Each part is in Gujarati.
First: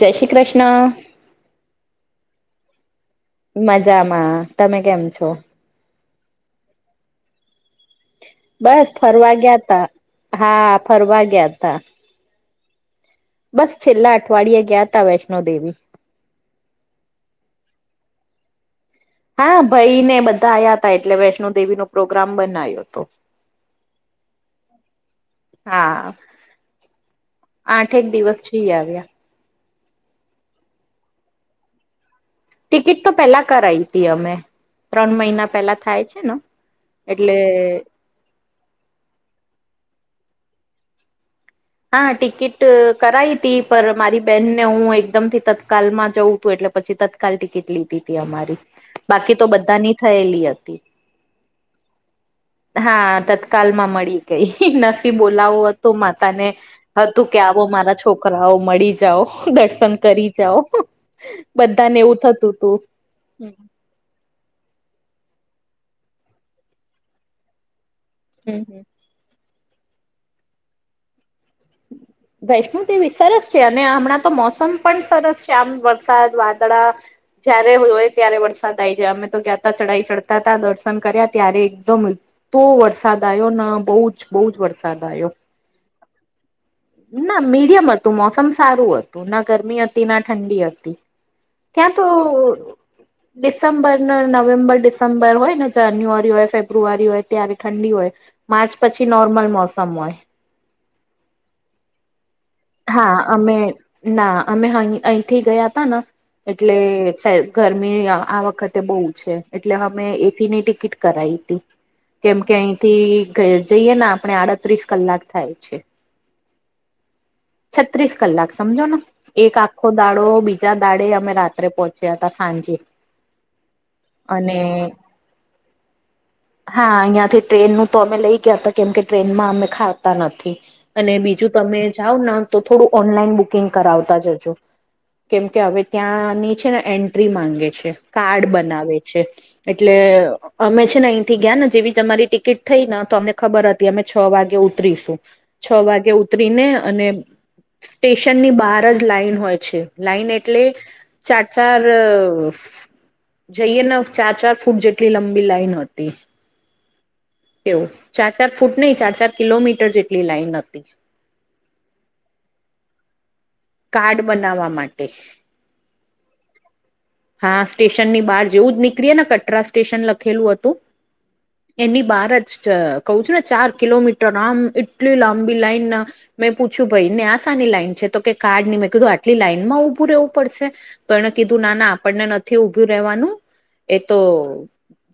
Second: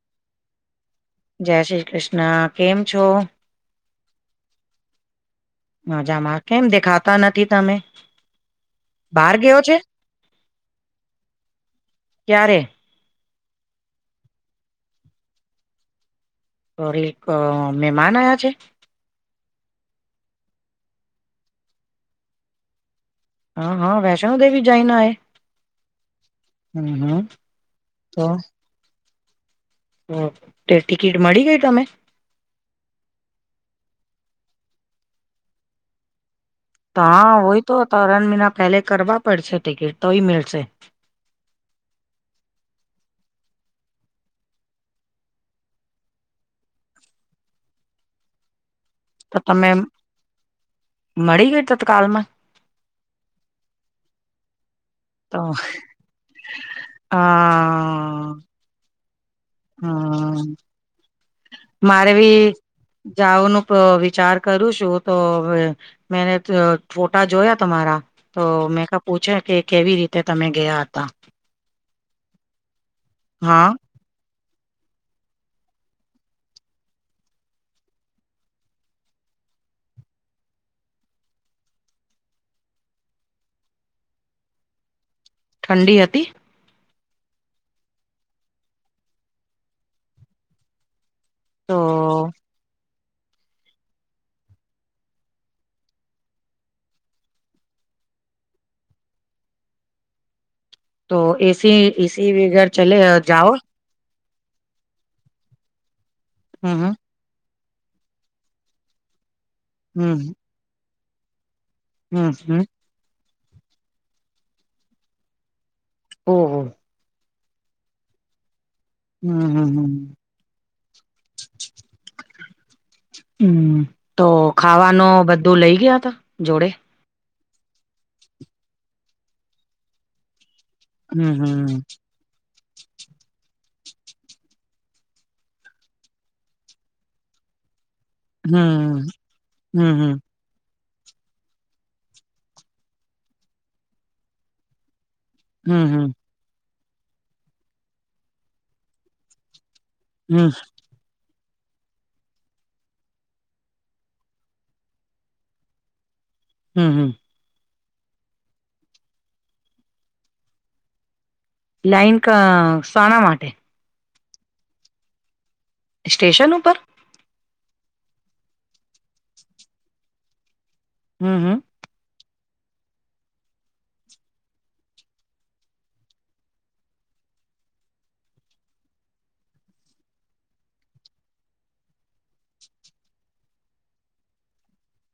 જય શ્રી કૃષ્ણ! જય શ્રી કૃષ્ણ કેમ છો? મજામાં તમે કેમ છો? મજામાં કેમ દેખાતા નથી તમે? બસ બહાર ફરવા ગયો ગયા છે તા હા ફરવા ગયા તા ક્યારે? બસ છેલ્લા અઠવાડિયે ગયા ત વૈષ્ણો દેવી. સોરી એક મહેમાન આયા છે.? હા ભાઈ ને બધા આવયા હતાા એટલે વૈષ્ણોદેવી નો પ્રોગ્રામ બનાવ્યો હતો. હા-હા વૈષ્ણો દવી જઈના આયા? હા હમ-હમ આઠેક તો? દિવસ જઈ આવ્યા ઓ તે ટિકિટ મળી ગઈ તમે.? ટિકિટ તો પેલા કરાઈ હતી. અમે ત્રણ મહિના પેલા થાય છે, ને તો એટલે હોય તો ત્રણ મહિના પહેલે કરવા પડશે ટિકિટ તોય મળલશે. હા ટિકિટ કરાઈ હતી પર મારી બેહેનને હું એકદમ થી તત્કાલમાં જઉ તું એટલે પછી કાલ ટિકિટ લીધી હતી અમારી. બાકી તો બધાની થયેલી હતી. મળી ગઈ તત્કાલમાં હા તત્કાલ માં મળી ગઈ નસી તો બોલાવું હતું માતા ને. અ હતું કે આવો મારા છોકરાઓ મળી જાઓ દર્શન કરી હમ જાઓ. બધાને મારે એવું ભી થતું તું હમ જાઓનું વિચાર કરું છું, તો મે ફોટા જોયા તમારા તો હમ હમ મેકઅપ પૂછે કે કેવી રીતે તમે ગયા હતા? વૈષ્ણુ તેવી સરસ છે, હા અને હમણાં તો મોસમ પણ સરસ છે, આમ વરસાદ વાદળા જયારે હોય ત્યારે વરસાદ આઈ જાય અમે તો ગ્યાંતા ચઢાઈ ચડતા ત દર્શન કર્યા ત્યારે એકદમ તો વરસાદ આવ્યો બહુ જ બહુ જ વરસાદ આવ્યો. ઠંડી હતી? ના મીડિયમ હતું મોસમ સારું હતું ના ગરમી હતી ના ઠંડી હતી. ત્યાં તો ડિસેમ્બર નવેમ્બર ડિસેમ્બર હોય ને જાન્યુઆરી હોય ફેબ્રુઆરી હોય ત્યારે ઠંડી હોય. માર્ચ પછી નોર્મલ મોસમ હોય. તો એસી- એસી વિગર હા અમે ના અમે અહીંથી ગયા હતા ને હમ એટલેે ગરમી આ વખતે બહુ છે, એટલે અમે હમ એસી ની ટિકિટ કરી હતી. હમ કેમ કે હમ અહીંથી જઈએ આપણે આડત્રીસ કલાક થાય છે. ઓ-હો. છત્રીસ કલાક સમજો ન હમ એક હમ આખો હમ દાડો બીજ જ્યા દાડે અમે રાત્રે પહોંચ્યા હતા સાંજે. હમ તો અને ખાવાનું બધું લઈ ગયા ત જોડે.? ત આથી ટ્રેનનું. તો અમે લઈ ગયા હતા કેમ કે ટ્રેનમાં અમે ખાતા નથી અને હમ બીજું તમે હમ આવ તો થોડું ઓનલાઈન બુકિંગ કરાવતા જજો. કેમ કે હવે ત્યાંની છે ને એન્ટ્રી માંગે છે. કાર્ડ બનાવે હમ છે હમ એટલે હમ અમે છે ને અહીંથી ગયા ને જેવી તમારી ટિકિટ થઈ ન તો અમને ખબર હતી અમે છ વાગે ઉતરીશું. હમ છ વાગે હમ ઉતરીને અને સ્ટેશનની બહાર જ લાાઈન હોય છે. લાઈન હમ એટલે ચાર ચાર જઈએ ન ચાર ચાર ફૂટ જેટલી લંબી લાઈન હતી. હમ હમ. એવું ચાર ચાર ફૂટ નહી ચાર ચાર કિલોમીટર જેટલી લાઈન હતી. લાાઈન ક સાંના માટે. કાર્ડ બનાવવા માટે. સ્ટેશન ઉપર. હા સ્ટેશન ની બહાર જેવું જ નીકળીએ ને કટરા સ્ટેશન લખેલું હતું. હમ હમ. એની બહાર જ કહું છું ને ચાર કિલોમીટર આમ એટલી લાંબી લાઈન. મેં પૂછ્યું ભઈ ને આ સાની લાઈન છે તો કે કાર્ડ ની મેં કીધું આટલી લાઈનમાં ઊભું રહેવું પડશે. તો એણે કીધું ના ના આપણને નથી ઊભું રહેવાનું એ તો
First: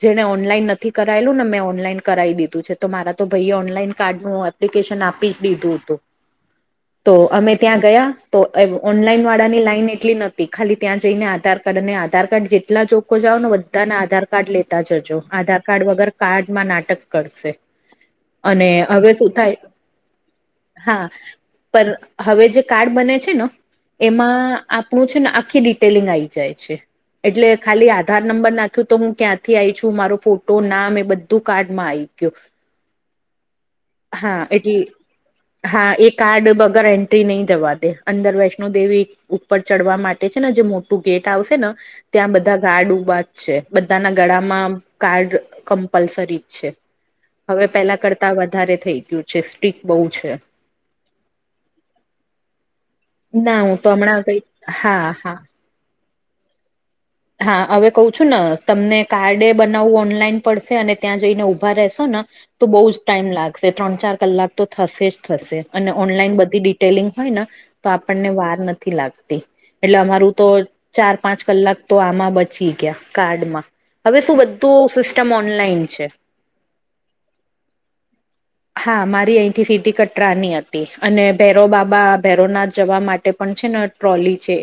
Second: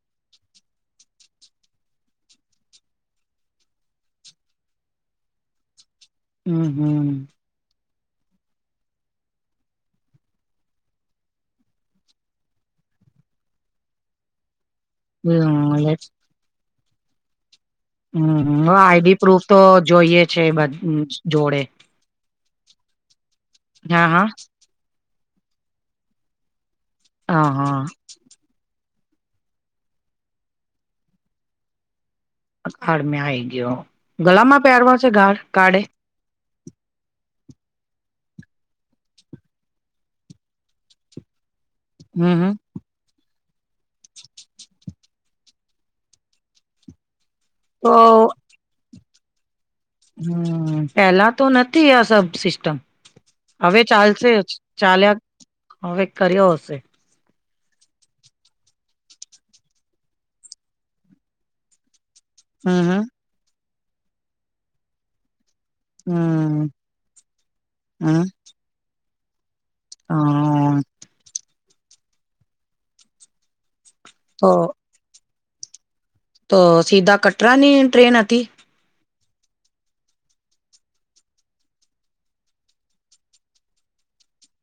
જેને ઓનલાઈન નથી કરાયેલું ને મેં ઓનલાઈન કરાવી દીધું છે તો મારા તો ભઈએ ઓનલાઈન કાર્ડનું હત પ્લિકેશન આપી જ દીધું હતું. હમ હમ. તો અમે ત્યાં ગયા તો એવ ઓનલાઈન વાળાની લાઈન એટલી નતી ખાલી ત્યાં જઈને આધાર કાર્ડ અને આધાર કાર્ડ જેટલા ચોખો જાવન વચ તાના આધાર કાર્ડ લેતા જજો આધાર હમ કાર્ડ વગર કાર્ડ માં નાટક કરશે. હમ મ અને હવે આઈડી શું પ્રૂફ તો થાય જોઈએ છે હા બધુજ જોડે. પણ હવે જે કાર્ડ બને છે ને હા હા એમાં આપણું છે ને આખી ડિટેલિંગ આઈ જાય છે. એટલે હા ખાલી હા આ ધાર નંબર નાખ્યું તો હું ક્યાંથી આઈ છું મારો ફોટો નામ એ બધું કાર્ડમાં આયી કાડ મે આઈ ગ્યો હા ગળામાં એટલે પહેરવા છે ગાઢ કાઢે. હા એ કાર્ડ વગર એન્ટ્રી નહીં જવા દે. અંદર વૈષ્ણો દેવી ઉપર ચડવા માટે છે ને જે મોટું ગેટ આવશે ન ત્યાં હમ હમ બધા ગાડ ઉભા છે બધાના ગળામાં કાર્ડ કમ્પલસરી જ છે. હવે તો પેલા કરતા વધારે થઈ ગયું છે સ્ટિક બઉ. હમ પેલા તો નથી આ સબ સિસ્ટમ. ના હું હવે તો હમણાં ચાલશે કઈ હા હા ચાલ્યા હવે કર્યો હશે. હા હવે કહું છું ન તમને કાર્ડે બનાવવું ઓનલાઈન પડશે અને ત્યાં જઈને ઊભા રહેશો ન તો બહુ જ હમ ટાઈમ લાગશે ત્રણ ચાર કલાક તો થશે જ થશે. અને ઓનલાઈન બધી હમ હમ ડિટેલિંગ હોય ન તો હમ આપણને વાર નથી લાગતી. એટલે અમારું તો હ ચાર પાંચ કલાક તો આમાં બચી ગયા કાર્ડમાં. હવે શું તો બધું સિસ્ટમ ઓનલાઈન છે. તો સીધા કટરાની ટ્રેન હતી. હા મારી અહીંથી સીધી કટરાની હતી અને ભૈરોવ બાબા ભૈરોનાથ જવા માટે પણ છે ન ટ્રોલી છે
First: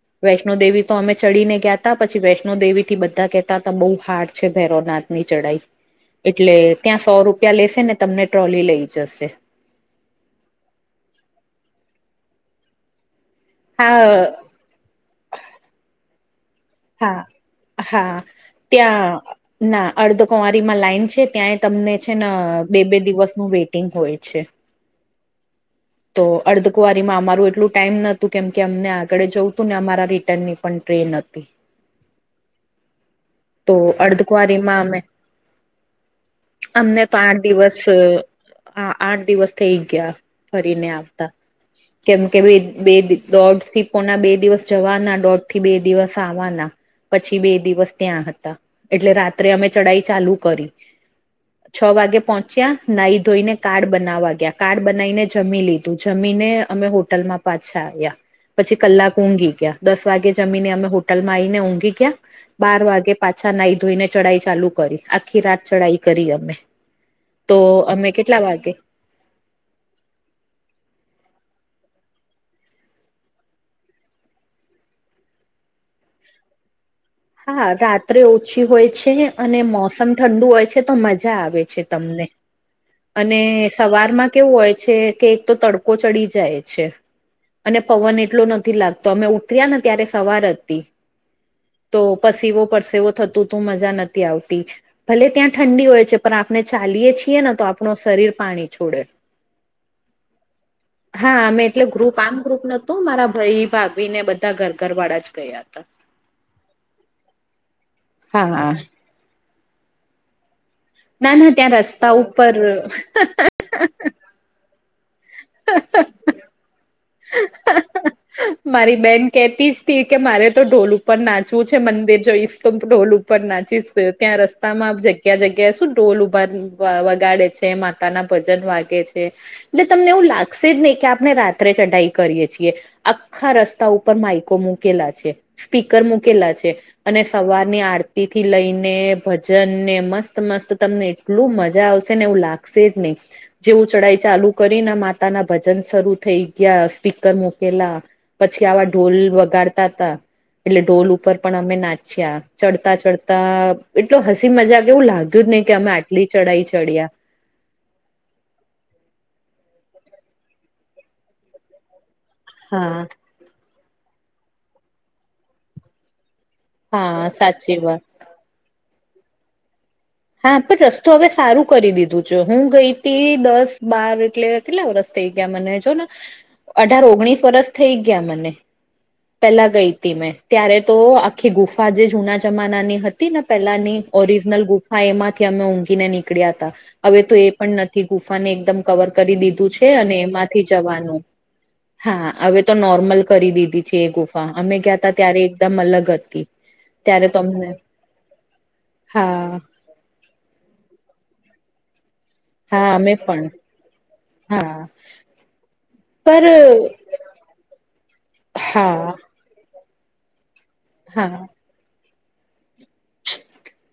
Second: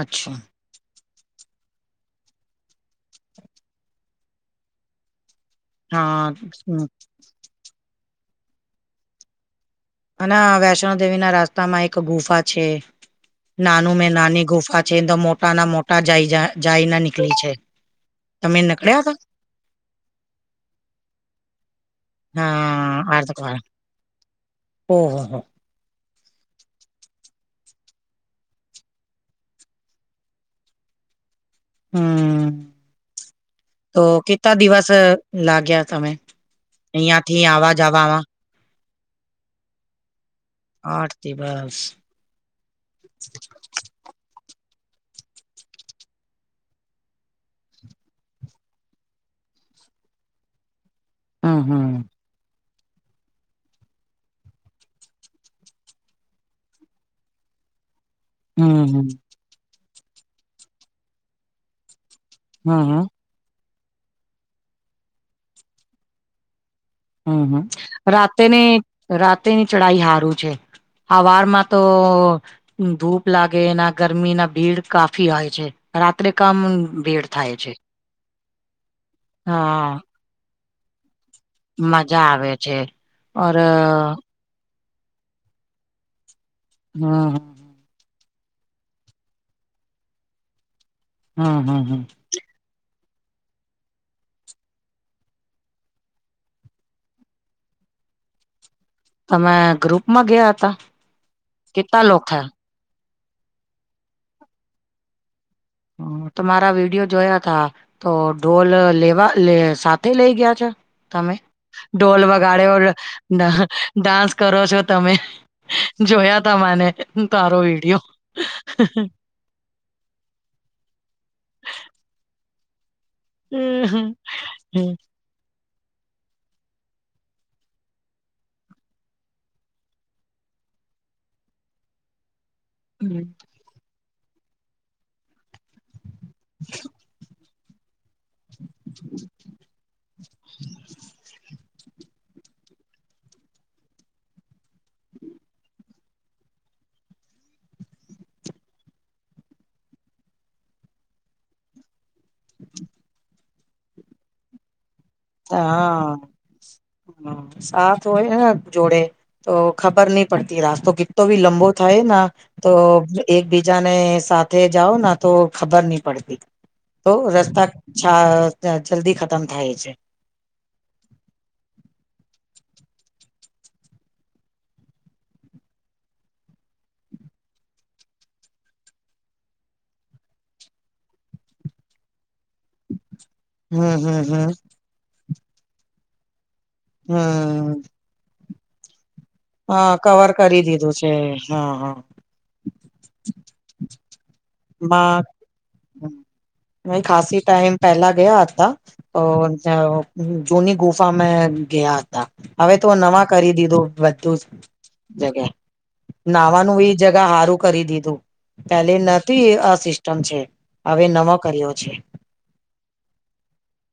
અચ્છા વૈષ્ણો દેવી તો અમે ચડીને ગયાતા પછી વૈષ્ણો દેવી થી બધા કહેતા હતા બહુ હાર્ડ છે ભૈરોવનાથ ની ચઢાઈ. હા એટલે ત્યાં સો રૂપિયા લેશે ને તમને ટ્રોલી લઈ જશે. અને વૈષ્ણો દેવી ના રસ્તા માં એક ગુફા છે નાનું મેં હા નાની ગુફા. છે તો મોટા ના મોટા જાય જાય ના હા નીકળી છે હા તમે નનીકળ્યા હતા. ત્યાં ના અર્ધકુંવારી માં લાઈન છે ત્યાંય તમને જ છેન બે બે હા આર્થક દિવસનું વાળા વેઈટિંગ હોય છે. ઓહ હા હા. તો અર્ધકુવારીમાં અમારું એટલું ટાઈમ નતું કેમ કે અમને આગળ જવું તું ને અમારા રિટર્નની પણ ટ્રેન નતી. હમ. તો કેટલા અર્ધકુંવારીમાં દિવસ અમે લાગ્યા તમે અહયાંથી આવા જવામાં. હા આઠ દિવસ થઇ ગયા. ફરીને આઠ આવતા દિવસ કેમ કે બે દોઢથી કોના બે દિવસ જવાના દોઢ થી બે દિવસ આવવાના પછી બે દિવસ ત્યાં હતા એટલે રાત્રે અમે ચઢાઈ ચાલુ કરી હમ છ હમ વાગે પહો ચ્યા નાહી ધોઈને કાર્ડ બનાવા ગયા કાર્ડ બનાવીને જમી લીધું, જમીને અમે હોટલમાં પાછા આવ્યા. પછી હમ હમ કલાક ઊંઘી ગયા દસ વાગે જમીને અમે હોટલમાં આવીને ઊંઘી ગયા હમ બાર હમ વાગે. પાછા નાહી ધોઈને ચઢાઈ ચાલુ કરી આખી રાત ચઢાઈ કરી અમે હમ તો હમ અમે કેટલા વાગે રાતેની રાતેની ચઢાઈ હારું છે. આવાર માં તો. ધૂપ લાગે એના ગરમી ના ભીડ કાફી હોય છે રાત્રે કામ ભીડ થાય હા છે રાત્રે ઓછી હોય છે અને હા મોસમ ઠંડુ હોય છે તો મજા આવે મજા તમને આવે છે અને ઓર સવારમાં કેવું હોય છે કે એક તો તડકો ચડી જાય. છે હા હા. અને પવન એટલો નથી લાગતો અમે ઉતર્યા ને ત્યારે સવાર હતી. હા હા. તો પસીવો પડસેવો થતું તું મજા નથી આવતી. ભલે ત્યાં ઠંડી હોય છે પણ આપણે ચાલીએ છીએ ને તો આપણું શરીર પાણી છોડે. તમે ગ્રુપમાં ગયા હતા હા અમે એટલે કેટલા ગ્રુપ લોકો આમ થયા ગ્રુપ ન તો મારા ભાઈ ભાભી ને બધા ઘર ઘર વાળા જ ગયા હતા. હ તમારા વિડીયો જોયા તા તો હા ઢોલ લેવા સાથ થી લઈ ગયા છો ના તમે ના ત્યાં રસ્તા ઢોલ ઉપર વગાડ્યો ડાન્સ કરો છો તમે જોયા તા મને તારો વિડીયો. મારી બેન કેતી જ કે મારે તો ઢોલ ઉપર નાચવું છે મંદિર જોઈ ઈફ તો ઢોલ ઉપર પણ નાચીસ હમ ત્યાં રસ્તામાં આપ જ્યા. ક્યાં જગ્યાએ શું ઢોલ ઉભા વગાડે છે માતા ના ભજન વાગે છે. એટલે તમને એવું લાગશે જ નહી કે આપણે રાત્રે ચઢાઈ કરીએ છીએ. હમ આખા રસ્તા ઉપર માઈકો મુૂકેલા છે, સ્પીકર મૂકેલા છે. અને સવાર ની આરતી થી લઈને ભ જન ને મસ્ત મસ્ત તમને એટલું મજા આવશે ને એવું લાગશે જ નહી. જેવું ચઢાઈ ચાલુ કરીને માતા ના ભજન શરૂુ થઈ ગયા સ્પીકર મુકી લા પછી આવા ઢોલ વગાડતા હતા. એટલે ઢોલ ઉપર પણ અમે નાચ્યા ચડતા ચડતા એટલો હસી મજા કેવું લાગ્યું. તું જ નહી કે અમે હા આટલી ચઢાઈ ચડ્યા. હા સાથ હોય ને જોડે તો ખબર નહી પડતી રાસ્તો કિતો ભી લંબો થાય ન તો હા એકબીજાને સાથે જાઓ તો ખબર નહી પડતી. તો હા રસ્તા સાચી વાત જલ્દી ખતમ થાય છે. હા પણ રસ્તો હવે સારું કરી દીધું છે હું ગઈ હતી દસ બાર એટલે કેટલા વરસ થઈ ગયા મને જો ને અઢાર ઓગણીસ વરષ થઈ ગયા મને. પેલા ગઈ હતી મેં ત્યારે તો આખી ગુફા જે જૂના જમાના ની હતી. હતી ને હમ પેલાની હમ હમ ઓરિજનલ ગુફા એમાંથી અમે ઊંઘીને નીકળ્યા હતા હવે તો એ પણ હમ નથી. થી ગુફાને એકદમ કવર કરી દીધું હા છે અને કવર કરી એમાંથી દીધું છે જવાનું હા હા હવે તો નોર્મલ કરી દીધી છે એ ગુફા અમે ગયા ત ત્યારે એકદમ અલગ હતી. ત્યારે ખાાસસી તમને ટાઈમ પેલા ગયા હતા હા તો જૂની ગુફામાં ગયા હતા હવે હા તો અમે નવા પણ કરી દીધું બધું હા જ જગ્યા પર નાવાનું એ જગ ગા સારું કરી દીધું પેલે હા નથી એ આ સિસ્ટમ છે હવે નવો હા કર્યો છે.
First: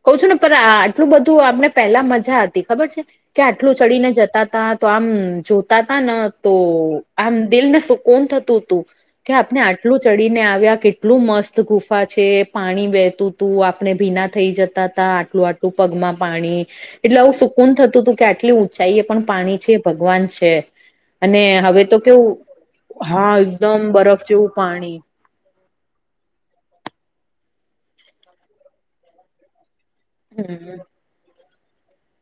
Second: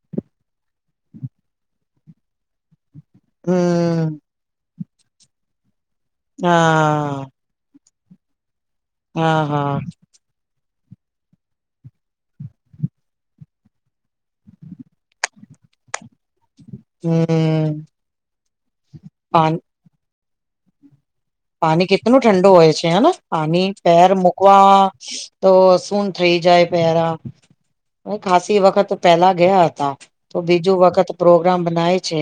કહ છું ને પણ આટલું બધું આપમને પહેલા મજા હતી ખબર છે કે આટલું હમ ચડીને જતા તા. તો આમ જોતા તા ને તો હા આમ દિલને સુકોન થતું હતું. કે હા આપને હા આટલું ચડી. ડીને આવ્યા કેટલું મસ્ત ગુફા છે, પાણી વહેતું તું આપણે ભીના થઈ જત તા તા આટલું આટલું પગમાં પાણી. એટલે આવું સુકૂન હમ થતું હતું કે, આટલી ઊંચાઈ એ પણ પા પાણી છે ભગવાન છે. અને હવે પાણી તો કેટલ કેવું ઠંડુ હોય છે હેના હા પાણી એકદમ પેર બરફ જેવું મૂકવા પાણી તો શું થઇ જાય પહેરા હ ખાસસી વખત પેલા ગયા હતા. તો બીજું વખત પ્રોગ્રામ બનાય છે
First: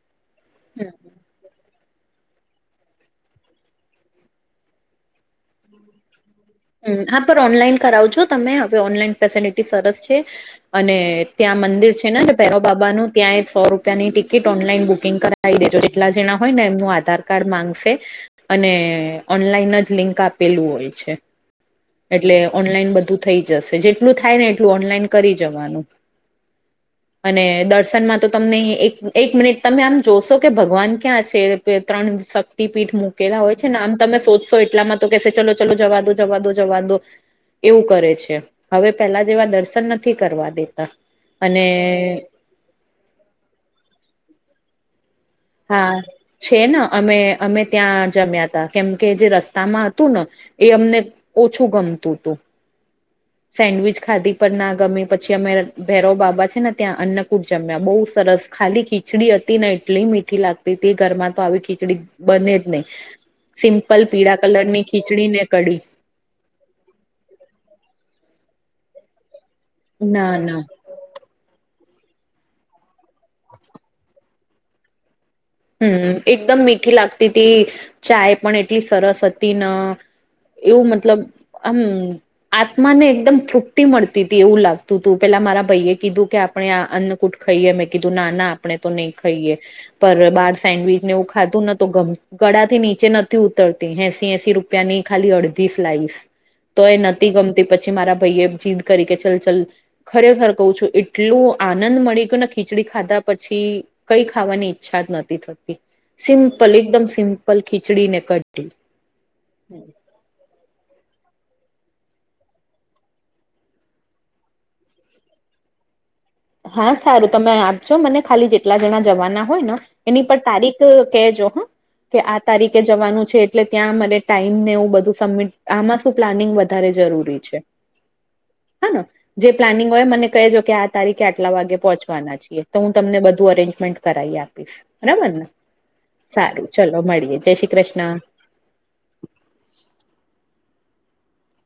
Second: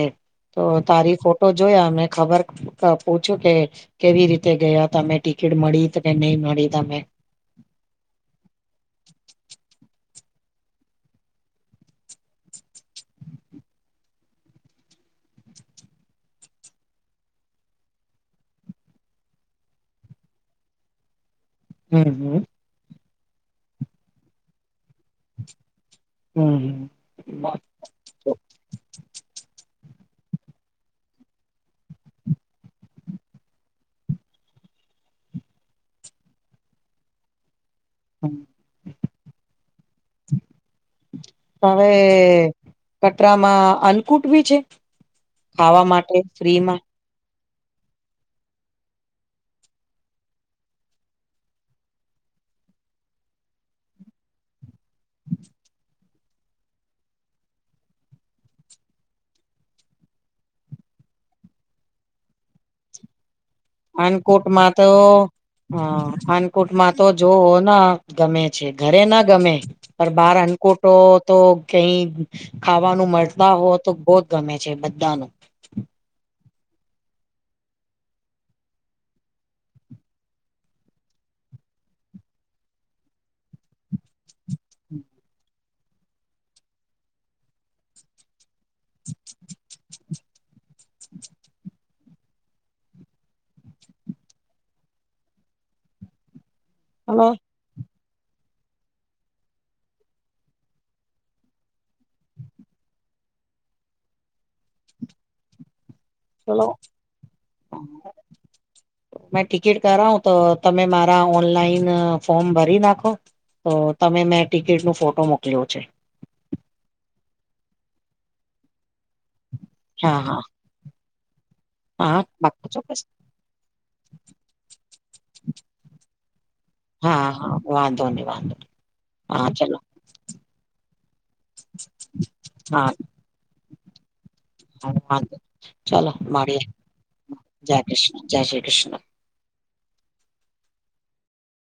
તો તારી ફોટો જોયા મેં ખબર પૂછ્યું કે? કેવી રીતે ગયા તમે ટિકિટ મળી તો કે નહી મળી? હ તમે હા પર ઓનલાઈન કરાવજો તમે હવે ઓનલાઈન ફેસિલિટી સરસ છે. અને ત્યાં મંદિર છે નેને ભેરો બાબા નું ત્યાં એક સો રૂપિયાની ટિકિટ ઓનલાઈન બુકિંગ કરા દેજો જેટલા જેણા હોય ને એમનું આધાર કાર્ડ માંગશે. અને ઓનલાઈન જ લિંક આપેલું હોય છે. શ હમ એટલે હમ ઓનલાઈન બધું થઈ જશે જેટલું થાય ને એટલું ઓનલાઈન કરી જવાનું. અને હમ દસ દર્શનમાં તો તમને એક એક મિનિટ તમે આમ જોશો કે ભગવાન ક્યાં છે ત્રણ પીઠ મૂકેલા હોય છે ને આમ તમે સોધશો એટલામાં તો કે ચલો ચલો જવા દો જવા દો જવા દો. એવું કરે છે હવે પેલા જેવા દર્શન નથી કરવા દેતા અને હવે કટરામાં અન્કુટ બી છે ખાવા હા માટે છે ફ્રીમાં. ને અમે અમે ત્યાં જમ્યા હતા કેમકે જે રસ્તામાં હતું ને એ અમને ઓછું ગમતું હતું. સેન્ડવીચ ખાધી પર ના ગમી પછી અમે ભૈરવ બાબા છે ને ત્યાં અન્નકૂટ જમ્યા બહુ સરસ. ખાલી ખીચડી હતી ને એટલી મીઠી લાગતી હતી ઘરમાં તો આવી ખીચડી બને જ નહી. સિમ્પલ પીળા કલરની ખીચડી ને કડી. પાનકોુટમાં તો જોઓ ના ગમે છે ઘરે ના ગમે પણ ના બાર ના અનકોટ તો કઈ ખાવાનું મળતા હો તો બહુ જ ગમે છે બધા ને. હમ એકદમ મીઠી લાગતી હતી ચાય પણ એટલી સરસ હતી ને. એવું મતલબ આમ આત્માને એકદમ તૃપ્તિ મળતી હતી એવું લાગતું હતું પેલા મારા ભાઈએ કીધું કે આપણે અન્ન કુટ ખાઈએ મેં કીધું ના ના આપણે તો નહી ખાઈએ પર બહાર સેન્ડવીચને એવું ખાધું નતો ગળા નીચે નથી ઉતરતી હેસી હસી રૂ રૂિયાની ખાલી અડધી સ્લાઇસ તો એ હલો નથી ગમતી. તે પછી મારા ભાઈ એ જીદ કરી કે ચલ ચલ ખરેખર કહઉ છું એટલું આનંદ મળી ગયો ને ખીચડી ખાધા પછી. કઈ ખાવાની ઈચ્છા જ નથી થતી. ચલો સિમ્પલ એકદમ સિમ્પલ ખીચડી ને કઢી. મેં ટિકિટ કરાવું તો તમે મારા ઓનલાઈન ફોર્મ ભરી નાખો? તો તમે મેં ટિકિટ ન ફોટો મોકલ્યો છે. હા સારું તમે આપજો મને ખાલી જેટલા જણા જવાના હોય ને હા એની પર હા તારીખ કહેજો હા કે આ પાક્કું તારીખે ચોક્કસ જવાનું છે? એટલે ત્યાં મરે ટાઈમનેવું બધું સબમિટ આમાં શું પ્લાનિંગ બ હા જરૂરી હા છે વાંધો નહી વાંધો હા જે ચલો પ્લાનિંગ હોય મને કહેજો કે આ તારીખે આટલા વાગે પહોંચવાના છીએ, તો હા હું તમને બધું અરેન્જમેન્ટ કરાવી આપ પીસ બરાબર ને, ચાલો મળીએ સારું ચલો મળીએ જય શ્રી કૃષ્ણ. જય શ્રી કૃષ્ણ